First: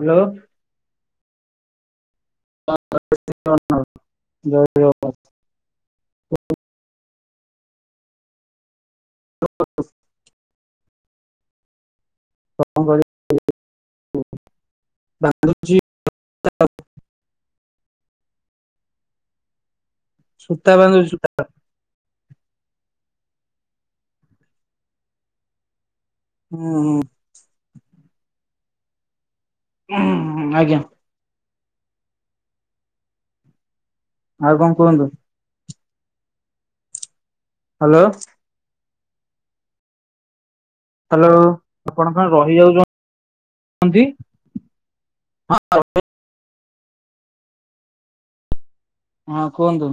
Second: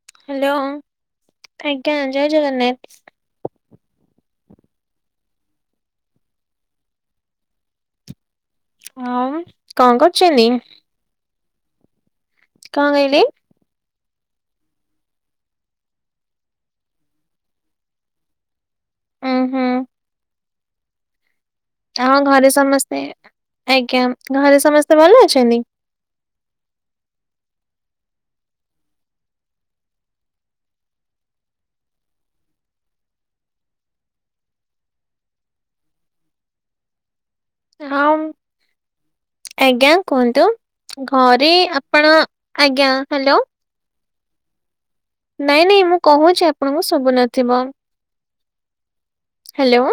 Hello. Hello ଆଜ୍ଞା ଜୟ୍ ଜଗନ୍ନାଥ୍। [unintelligible] ଆଉ କଣ କର୍ଚନ୍ତି। କଂ କଇଲେ। [unintelligible] ଉଁ ହୁଁ। ସୂତା ବାନ୍ଧୁ ସୂତା। ହଁ ଘରେ ସମସ୍ତେ ଆଜ୍ଞା ଘରେ ସମସ୍ତେ ଭଲ ଅଛନ୍ତି। ହୁଁ ହୁଁ। ହ ଆଜ୍ଞା। ଆଉ କଣ କୁହନ୍ତୁ। ହ୍ୟାଲୋ ହଁ ଆଜ୍ଞା କୁହନ୍ତୁ। ହ୍ୟାଲୋ ଘରେ ଆପଣ ଆଜ୍ଞା ହ୍ୟାଲୋ। ହଣ୍ଡି ନାଇଁ ନାଇଁ ମୁଁ କହୁଛି ଆପଣଙ୍କୁ ଶୁଭୁ ନଥିବ? ହଁ ହ୍ୟାଲୋ କୁହନ୍ତୁ।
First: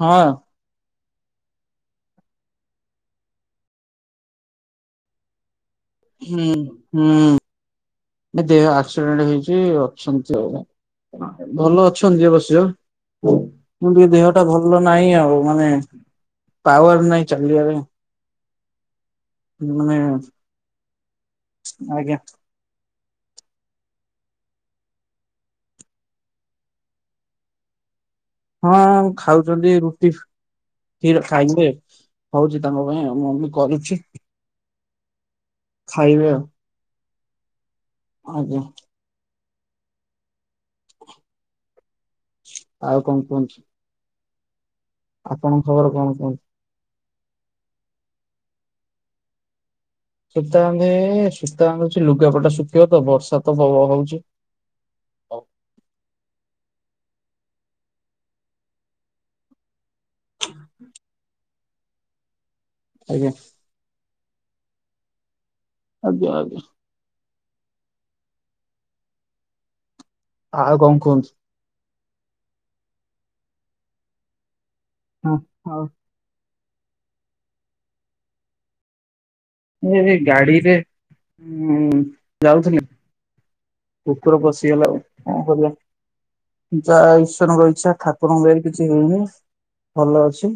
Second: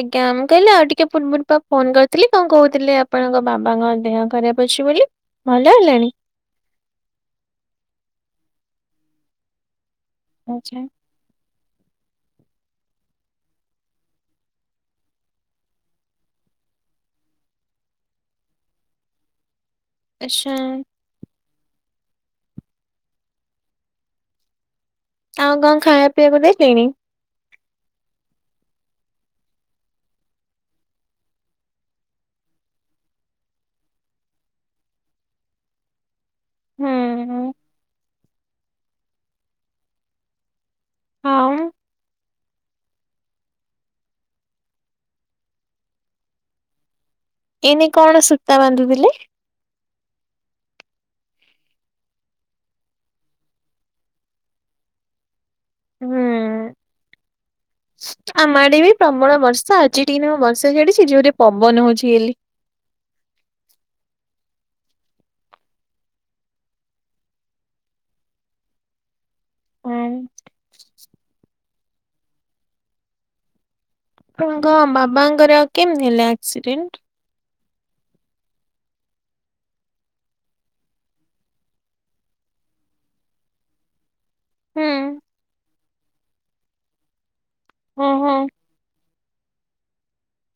ହଁ କହିଲେ ଆଉ ଟିକେ ପୂର୍ବୁରୁ ଫୋନ କରିଥିଲି କଣ କହୁଥିଲେ ଆପଣଙ୍କ ବାବାଙ୍କ ଦେହ ଖରାପ ଅଛି ବୋଲି? ଭଲ ହେଲାଣି? ହୁଁ ହୁଁ ଦେହ ଆସିରେଣ୍ଟ ହେଇଛି ଅଛନ୍ତି ଆଉ। ଆଚ୍ଛା ଭଲ ଅଛନ୍ତି ଅବଶ୍ୟ। କିନ୍ତୁ ଦେହ ଟା ଭଲ ନାହିଁ ଆଉ ମାନେ ପାୱର ନାଇଁ ଚାଲିବାରେ ମାନେ ଛା ଆଜ୍ଞା। ଆଉ କଣ ଖାଇବା ପିଇବାକୁ ଦେଇଲେଣି? ହଁ ଖାଉଛନ୍ତି ରୁଟି। କ୍ଷୀର ଖାଇବେ ହଉଛି ତାଙ୍କ ପାଇଁଉ ମୁଁ ଏତି କରୁଛି। ଖାଇବେ ଆଉ। ହୁଁ ହୁଁ। ଆଜ୍ଞା। ଆଉ ଆଉ କଣ କୁହନ୍ତୁ? ଆପଣଙ୍କ ଖବର କଣ କୁହ? ଏନ କଣ ସୂତା ବାନ୍ଧୁଥିଲେ। ସୂତା ଆନ୍ଧ ସୂତା ଆନ୍ଧୁଛି ଲୁଗାପଟା ଶୁଖିବ ତ ବର୍ଷା ତ ହଉଛି। ହୁଁ। ଆମଆଡେ ବି ପ୍ରବଳ ବର୍ଷା ଆଜି ଟିକ ବର୍ଷା ଛାଡିଛି ଯୋଉଠରେ ପବନ ହଉଛି ହେଲି। ଆଜ୍ଞା। ଆଜ୍ଞା ଆଜ୍ଞା। ହଁ। ଆଉ କଣ କୁହନ୍ତୁ? ଆପଣଙ୍କ ବାବାଙ୍କର ଆଉ କେମିତି ହେଲା ଆକ୍ସିଡେଣ୍ଟ? ଏ ଗାଡ଼ିରେ ଉ ଯାଉଥିଲେ। କୁକୁର ପଶିଗଲା ହୁଁ। ଆଉ କଣ କରିବା ଯାହା ଈଶ୍ୱରଙ୍କ ଇଚ୍ଛା ଓହୋ ଠାକୁରଙ୍କ ଦୟାରୁ। କିଛି ହଉନି ଭଲ ଅଛି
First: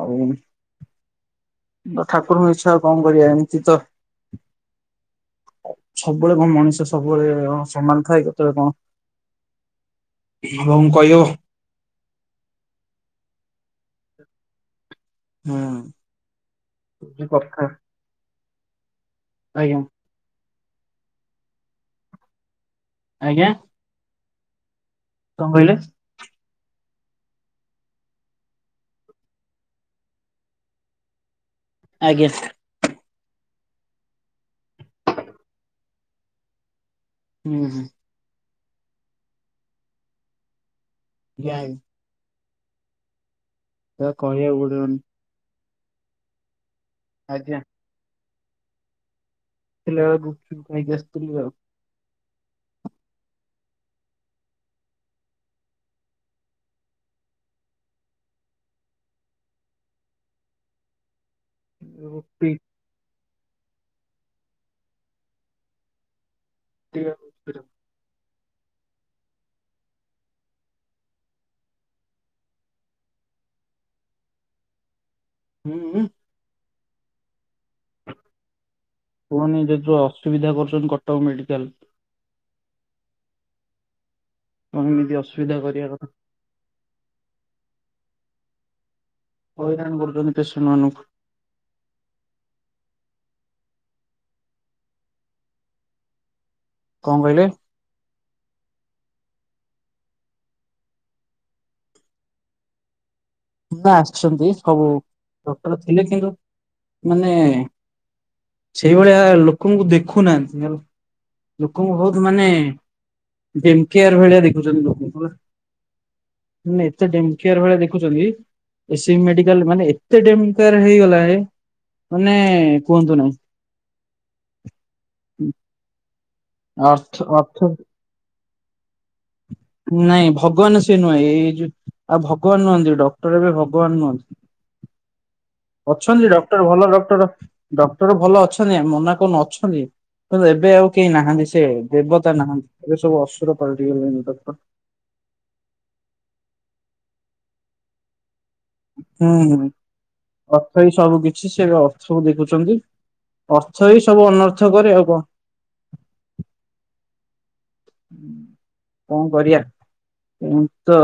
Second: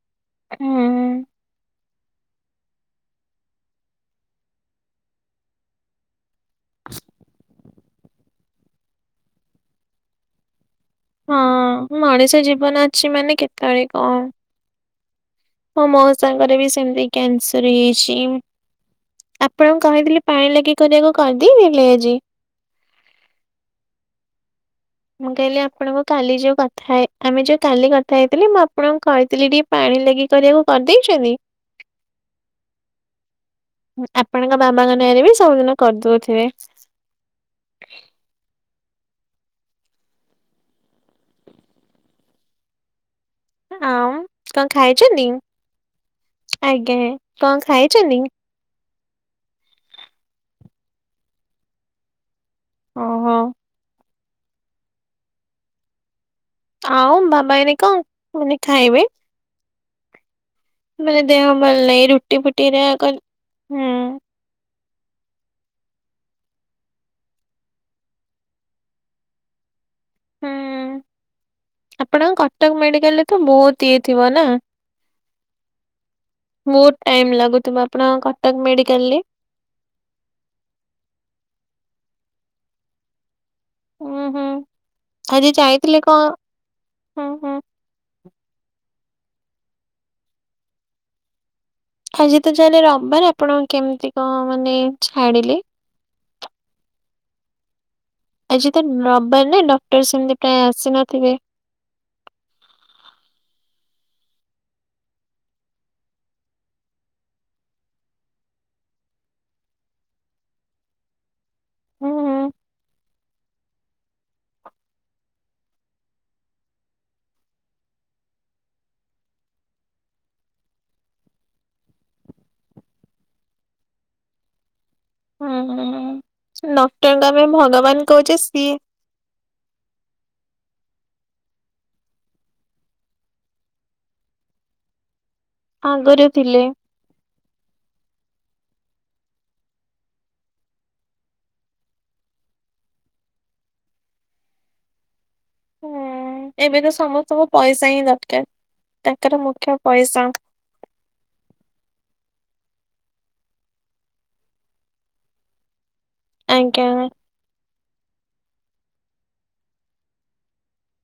ଆଉ। ହୁଁ। ଠାକୁରଙ୍କ ଇଚ୍ଛା ଆଉ କଣ କରିବା ଏମିତି ତ ସବୁବେଳେ କଣ ମଣିଷ ସବୁବେଳେ ସମାନ ଥାଏ କେତେବେଳେ କଣ ହଁ ମୁଁ କହି ହଁ ମଣିଷ ଜୀବନ ଅଛି ମାନେ କେତେବେଳେ କଣ ହୁଁ। ମୋ ମୋଉଶା ଙ୍କର ବି ସେମିତି ଯୋଉ କଥା କ୍ୟାନସର ହେଇଛି ଆଜ୍ଞା ଆପଣ କହିଥିଲି ପାଣି ଲାଗି କରିବାକୁ କରିଦେଇ ନେଲେ ଆଜି? ଆଜ୍ଞା। ମୁଁ କଣ କହିଲି କହିଲେ? ଆପଣଙ୍କ କାଲି ଯଉ କଥା ହେ ଆମେ ଯୋଉଁ କାଲି କଥା ହେଇଥିଲି ମୁଁ ଆପଣଙ୍କୁ କହିଥିଲି ଟିକେ ପାଣି ଲାଗି କରିବାକୁ କରିଦେଇଛନ୍ତି? ଆଜ୍ଞା। ଆପଣଙ୍କ ବାବାଙ୍କ ନାଁରେ ବି ସବୁଦିନ କରିଦଉଥିବେ। ହୁଁ ହୁଁ। ଯାଇ ତ ଆଁ କହିବାକୁ କଣ ପଡିବନି ଖାଇଛନ୍ତି ଆଜ୍ଞା ଆଜ୍ଞା କଣ ଖାଇଛନ୍ତି? ଫେରିଲା ବେଳେ ଗୁପଚୁପ ଖାଇକି ଆସଥିଲି ଆଉ। ଓହୋ। ଆଉ ବାବା ଏଇନେ କଣ ମାନେ ଖାଇବେ? ମାନେ ଦେହ ଭଲ ନାଇଁ ହୁଁ ରୁଟି ଫୁଟି ହେରା କର୍ ହୁଁ। ଟି ପା [unintelligible] ହୁଁ ଆପଣଙ୍କ କଟକ ମେଡିକାଲରେ ତ ବୋହୁତ ଇଏ ଥିବ ନା? ହୁଁଉଁ। ବୋହୁତ ଟାଇମ ଲାଗୁଥୁବ ଆପଣଙ୍କ କଟକ ମେଡିକାଲରେ? କୁହନି ଯେତେସବୁ ଅସୁବିଧା କରୁଚନ୍ତି କଟକ ମେଡିକାଲ। ଉଁହୁଁ ହଁ କଣ ଏମିତି ଆଜି ଅସୁବିଧା କରିବା ଯାଇଥିଲେ କଥା କଣ ହୁଁ ହୁଁ। ହଇରାଣ କରୁଚନ୍ତି ପେସେଣ୍ଟମାନଙ୍କୁ। ଆଜି ତ ଯାହେଲେ ରବ ମାନେ ଆପଣଙ୍କ କେମତି କଣ ମାନେ ଛାଡ଼ିଲେ? କଣ କହିଲେ? ଆଜି ତ ରବିବାର ନା ଡକ୍ଟର ସେମତି ପ୍ରାୟ ଆସିନଥିବେ? ନା ଆସଚନ୍ତି ସବୁ ଡକ୍ଟର ଥିଲେ କିନ୍ତୁ ମାନେ ସେଇଭଳିଆ ଲୋକଙ୍କୁ ଦେଖୁନାହାନ୍ତି ହାଲୋ ଲୋକଙ୍କୁ ହୁଁ ବୋହୁତ ହୁଁ ମାନେ ଡେମ୍ଫିଆର ଭଳିଆ ଦେଖୁଚନ୍ତି ଲୋକଙ୍କୁ ହେଲା। ମାନେ ଏତେ ଡେମ୍ଫିଆର୍ ଭଳିଆ ଦେଖୁଚନ୍ତି ଏ ସି ବି ମେଡିକାଲ ମାନେ ଏତେ ଡେମ୍ଫିଆର ହେଇଗଲାଣି ମାନେ କୁହନ୍ତୁ ନାହିଁ। ହୁଁ ହୁଁ ଅର୍ଥ ଡକ୍ଟରଙ୍କୁ ଆମେ ଅର୍ଥ ଭଗବାନ କହୁଚେ ସିଏ ନାଇଁ ଭଗବାନ ସିଏ ନୁହେଁ ଏଇ ଯୋଉ ଆଉ ଭଗବାନ ନୁହଁନ୍ତି ଡକ୍ଟର ଏବେ ଭଗବାନ ନୁହଁନ୍ତି। ଅଛନ୍ତି ଆଗରେ ଥିଲେ। ଡକ୍ଟର ଭଲ ଡକ୍ଟର ଡକ୍ଟର ଭଲ ଅଛନ୍ତି ଆମେ ମନା କରନୁ ଅଛନ୍ତି। କିନ୍ତୁ ଏବେ ଆଉ କେହି ନାହାନ୍ତି ସେ ଦେବତା ନାହାନ୍ତି ଏବେ ସବୁ ଅସୁର ପାଲଟି ଗଲେଣି ଡକ୍ଟର। ହୁଁ ଏବେ ତ ସମସ୍ତଙ୍କୁ ପଇସା ହିଁ ଦରକାର। ହୁଁ ତାଙ୍କର ହୁଁ ମୁଖ୍ୟ ପଇସା। ଅର୍ଥ୍ ର୍ଥ ହିଁ ସବୁ କିଛି ସିଏ ବି ଅର୍ଥକୁ ଦେଖୁଛନ୍ତି ଅର୍ଥ ହିଁ ସବୁ ଅନର୍ଥ କରେ ଆଉ କଣ। ଆଜ୍ଞା। ଉ କଣ କରିବା ଏମିତି ତ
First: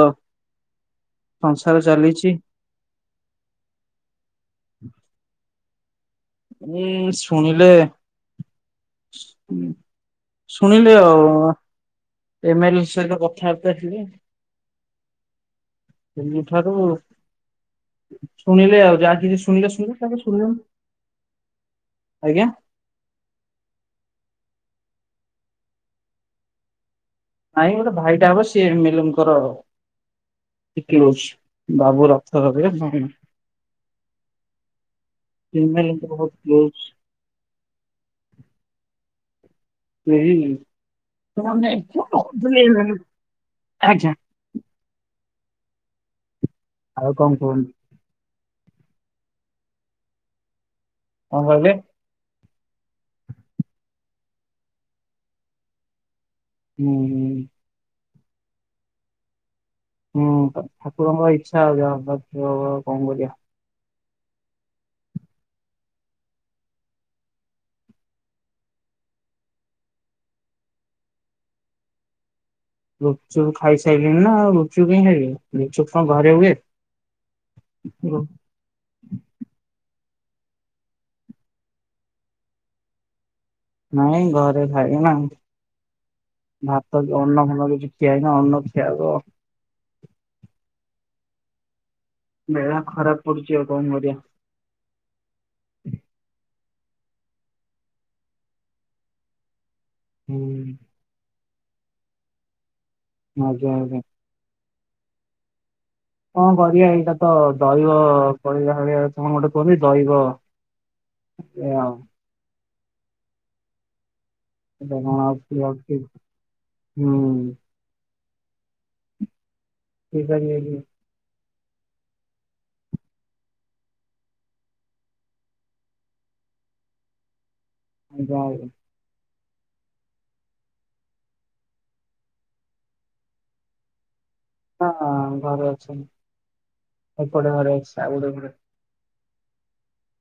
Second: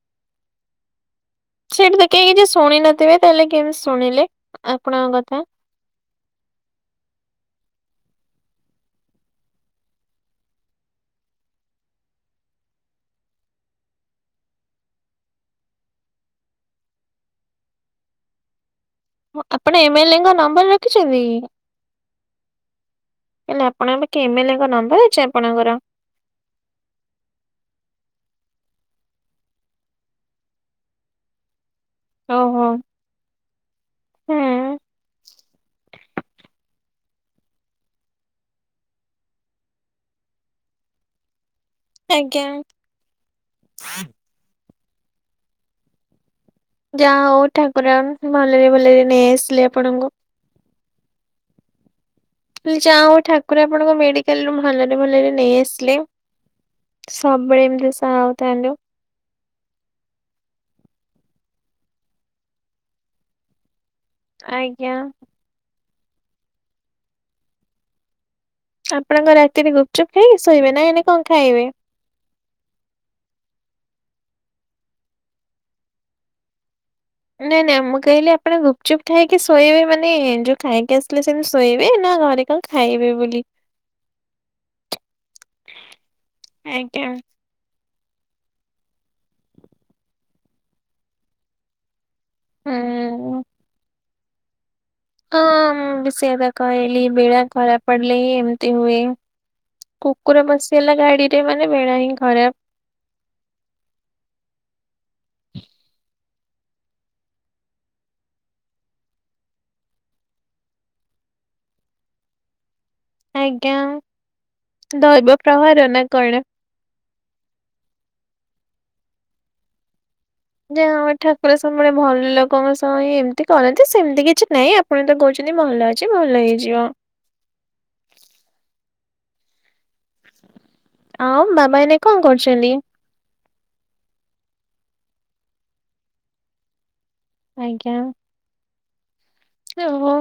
ସଂସାର ସେଇଠି ତ କେହି ଚାଲିଛି କିଛି ଶୁଣି ନଥିବେ ତାହେଲେ କେମିତି ଶୁଣିଲେ ଆପଣଙ୍କ କଥା? ଉଁ ଶୁଣିଲେ ଶୁଣିଲେ ଆଉ ଏମ୍ ଏଲ୍ ଏ ସହିତ କଥାବାର୍ତ୍ତା ହେଲି ସେଇଠାରୁ ଶୁଣିଲେ ଆଉ ଯା ମୁଁ ଆପଣ ଏମ୍ ଏଲ୍ ଏଙ୍କ ନମ୍ବର ରଖିଛନ୍ତି କି? ଆଜ୍ଞା ତାହେଲେ ଆପଣଙ୍କ ପାଖେ ଏମ୍ ଏଲ୍ ଏଙ୍କ ନମ୍ବର ଅଛି ଆପଣଙ୍କର? ନାହିଁ ଗୋଟେ ଭାଇଟା ହବ ସିଏ ଏମ୍ ଏଲ୍ ଏଙ୍କର ଟିକେ କ୍ଲୋଜ। ବାବୁ ରକ୍ତରେ ଓହୋ [unintelligible] ଏମ୍ ହୁଁ ଏଲ୍ ଏଙ୍କର ବୋଧେ କ୍ଲୋଜ୍। ସେହି ତୁମ ଆଜ୍ଞା। [unintelligible] ଆଚ୍ଛା। ଆଉ ଯାହା କଣ ହୋଉ କୁହନ୍ତୁ ଠାକୁର ଆମ୍ ଭଲରେ ଭଲରେ ନେଇ ଆସିଲେ ଆପଣଙ୍କୁ। କଣ କହିଲେ? ମୁଁ କହିଲି ଯାହୋଉ ଠାକୁର ଆପଣଙ୍କୁ ମେଡିକାଲରୁ ଭଲରେ ଭଲରେ ନେଇ ଆସିଲେ। ହୁଁ ସବୁବେଳେ ଏମତି ସାହା ହୋଉଥାନ୍ତୁ। ହୁଁ ହୁଁ ପା ଠାକୁରଙ୍କ ଇଚ୍ଛା ଆଉ ଯାହା ହବାର ଥିବ ହବ ଆଉ କଣ କରିବା। ଆଜ୍ଞା। ଆପଣ କଣ ରାତିରେ ଗୁପଚୁପ୍ ଖାଇକି ଶୋଇବେ ନା ଏଇନେ କଣ ଖାଇବେ? ଗୁପଚୁପ୍ ଖାଇସାଇଲିଣିି ନା ଆଉ ଗୁପଚୁପ କାଇଁ ଖାଇବି ଗୁପଚୁପ କଣ ଘରେ ହୁଏ। ନାଇଁ ନାଇଁ ମୁଁ କହିଲି ଆପଣ ଗୁପ୍ ଚୁପ୍ ଖାଇକି ଶୋଇବେ ମାନେ ଯୋଉ ଖାଇକି ଆସିଲେ ସେମତି ଶୋଇବେ ନା ଘରେ କଣ ଖାଇବେ ବୋଲି? ନାଇଁ ଘରେ ଖାଇବି ନା ଭାତ ଆଜ୍ଞା କି ଅନ୍ନ ଫନ କିଛି। ଖିଆ ହେନି ଅନ୍ନ ଖିଆ ହବ। ବେଳା ଖରାପ ହୁଁ ପଡୁଚି ଆଉ କଣ କରିଆ। ହଁ ମୁଁ ବି ସେଇ କଥା କଇଲି ବେଳା ଖରାପ ପଡିଲେ ହିଁ ଏମତି ହୁଏ। କୁକୁର ହୁଁ। ପସି ଗଲା ଗାଡି ରେ ମାନେ ବେଳା ହିଁ ଖରାପ। ଆଜ୍ଞା ଆଜ୍ଞା। କଣ କରିଆ ଏଇଟା ତ ଦଇବ କଇଲା ଭଳିଆ କଣ ଗୋଟେ କୁହନ୍ତି ଦଇବ ଏ ଆ ଆଉ। ଆଜ୍ଞା ଏଟା କଣ ଆଉ ଦଇବ ପ୍ରହାର ଠିକ ନା କଣ? ହୁଁ। ଠିକ [unintelligible] ଯା [unintelligible] ଠାକୁର ସମୁଳେ ଭଲ ଲୋକଙ୍କ ସହ ହିଁ ଏମିତି କରନ୍ତି ସେମିତି କିଛି ନାଇଁ ଆପଣ ତ କହୁଛନ୍ତି ଭଲ ଅ ଚି ଭଲ ହେଇଯିବ। [unintelligible] ଆଜ୍ଞା। ଆଉ ମାମା ଏଇନେ କଣ କରୁଚନ୍ତି? ହଁ ହ ଘରେ ଅଛନ୍ତି ଏପଟେ ଘରେ ଅଛି ଆଉ ଗୋଟେ ଘରେ। ଏ ହୋ।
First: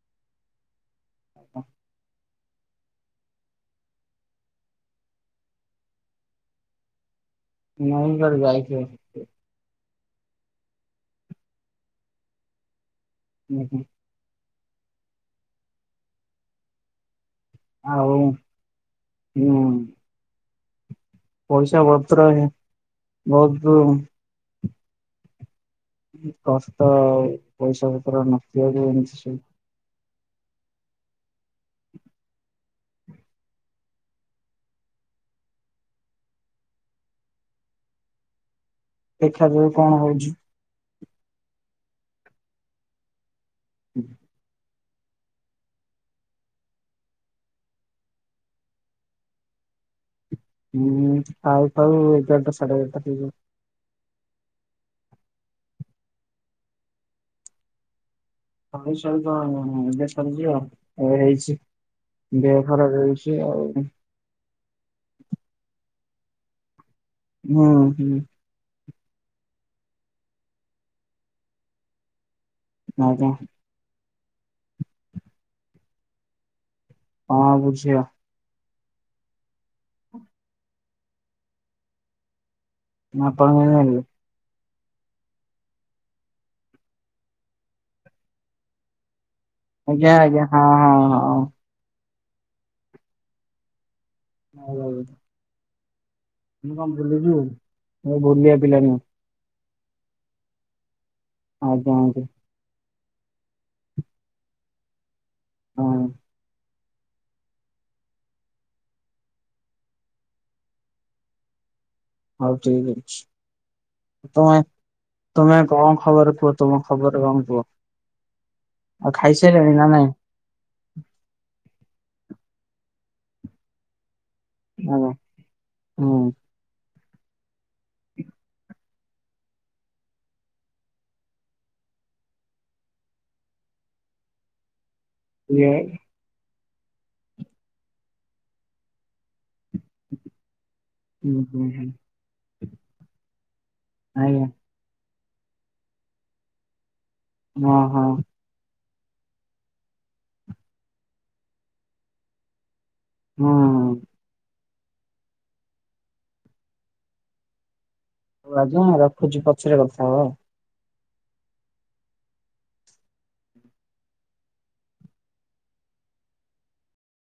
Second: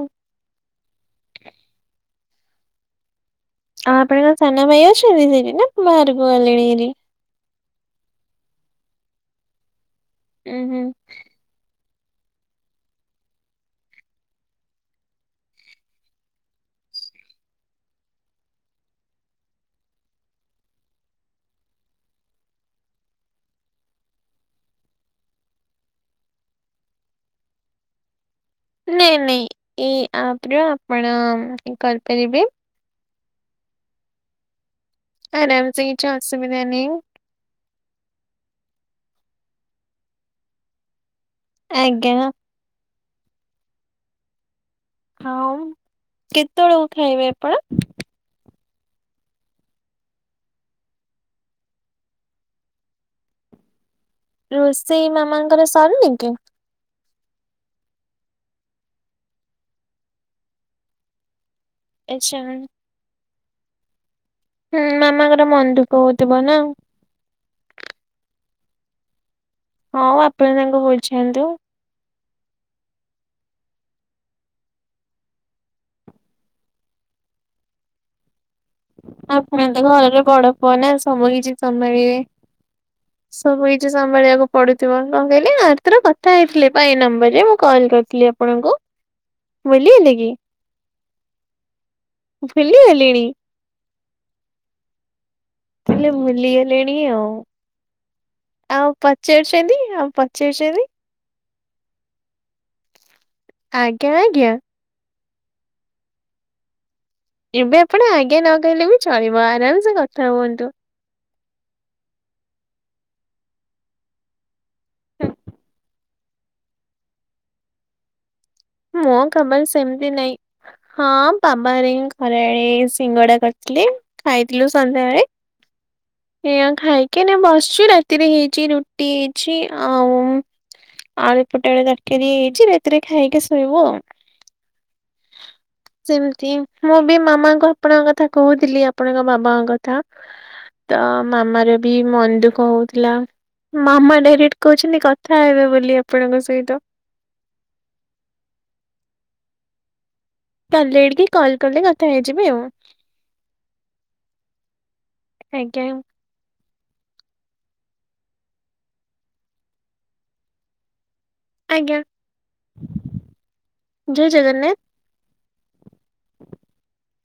ଆଜ୍ଞା। [unintelligible] ଆ ଆପଣଙ୍କର ସାନ ଭାଇ ଅଛନ୍ତି ସେଠି ନା ବାହାରକୁ ଗଲେଣି ହେରି। ନାଇ କୁଆଡେ ଯାଇଥିବ। ଉଁ ହୁଁ। ହୁଁ ହୁଁ। ଆଉ ହୁଁ। ପଇସା ବତ୍ର ଭି ବହୁତୁ ଉ କଷ୍ଟ ଆଉ ପଇସା ପତ୍ର ନ ନେଇଁ ନେଇଁ ଏଇ ଆପ ରେ ଆପଣ ହିଁ କରିପାରିବେ। ଆରାମ ସେ କିଛି ଅସୁବିଧା ନେଇଁ। ଦେଖା ଯାଉ କଣ ହଉଛି। ଆଜ୍ଞା। ହା [inaudible] ହାଉ କେତେବେଳକୁ ଖାଇବେ ଆପଣ? ହୁଁ ଖାଉଖାଉ ଏଗାରଟା ସାଢେ ଏଗାରଟା ହେଇଯାଏ। ରୋଷେଇ ମାମାଙ୍କର ସରୁନୀ କି। ହଇସଇ ତ ଦେଖାରୁଛି ଆଉ ଏ ହେଇଛି ଆଚ୍ଛା ହୁଁ ଦେହ ଖରାପ ହେଇଛି। କେ ଆଉ। ହୁଁ ମାମାଙ୍କର ମନ ଦୁଃଖ ହଉଥିବ ନା। ହୁଁ ହୁଁ। ଆଉ ଆପଣ ତାଙ୍କୁ ବୁଝାନ୍ତୁ। ଆଜ୍ଞା। ହଁ ବୁଝିବା। ଆପଣ ତ ଘରର ବଡ ପୁଅ ନା ସବୁ କିଛି ସମ୍ଭାଳିବେ। ଆପଣ ସବୁ କିଛି ଜାଣିପାରିବେ? ସମ୍ଭାଳିବାକୁ। ପଢୁଥିବ କଣ କହିଲେ ଆରଥର କଥା ହେଇଥିଲେ ବା ଏଇ ନମ୍ବର ରେ ମୁଁ କଲ୍ କରିଥିଲି ଆପଣଙ୍କୁ। ଭୁଲିଗଲେ ଆଜ୍ଞା କି ଆଜ୍ଞା ହଁ ହଁ ହଁ। ଭୁଲି ଗଲିଣି। [unintelligible] ହେଲେ ଭୁଲି ମୁଁ କଣ ଗଲେଣି ଆଉ ଭୁଲିଯିବୁ ମୁଁ ଭୁଲିବା ପିଲା ଆଉ ନୁହେଁ ପ ଚାରୁଛନ୍ତି ଆଉ ପଚାରୁଛନ୍ତି। ଆଜ୍ଞା ଆଜ୍ଞା। ଆଜ୍ଞା ଆଜ୍ଞା। ହଁ। ଏବେ ଆପଣ ଆଜ୍ଞା ନକହିଲେ ବି ଚଳିବ ଆରାମସେ କଥା ହୁଅନ୍ତୁ। ହଉ ଠିକ ଅଛି ତମେ ତୁମେ କଣ ଖବର କୁହ ତୁମ ଖବର କଣ କୁହ। ଆଉ ମୁଁ ଖବର ଖାଇସାରିଲଣି ନା ସେମିତି ନାଇଁ। ହଁ ବାବା ହେରି ଙ୍କ ଘରେ ଏଇ ସିଙ୍ଗଡ଼ା କରିଥିଲେ। ଖାଇ ଥିଲୁ ଆଜ୍ଞା ସନ୍ଧ୍ୟାବେଳେ। ହୁଁ ଏ ଅଁ ଖାଇକି ବସିଚୁ ରାତିରେ ହେଇଛି ରୁଟି ହେଇଛି ଆଉ ଆଳୁ ପଟେ ବେଳେ ରାତିରେ ହେଇଛି ରାତିରେ ଖାଇକି ଶୋଇବୁ ଆଉ। [unintelligible] ସେମିତି ମୁଁ ବି ମାମାଙ୍କୁ ଆପଣଙ୍କ କଥା କହୁଥିଲି ଆପଣଙ୍କ ବାବା ଙ୍କ କ ଥା ତ ହୁଁ ହୁଁ ମାମାର ହୁଁ ବି ମ ଦୁଃଖ ହଉଥିଲା ମାମା ଆଜ୍ଞା ଡାଇରେକ୍ଟ କହୁଛନ୍ତି କଥା ହେବେ ବୋଲି ଆପଣଙ୍କ ସହିତ। ମ ହଁ। କାଲି ଆଡ଼ିକି କଲ୍ କଲେ କଥା ହେଇଯିବି ଆଉ। ହୁଁ। ଆଜ୍ଞା। ହେଲା ଯ ହଁ ରଖୁଛି ପଛରେ କଥା ହବା ଆଉ। ଆଜ୍ଞା ଜୟ ଜଗନ୍ନାଥ।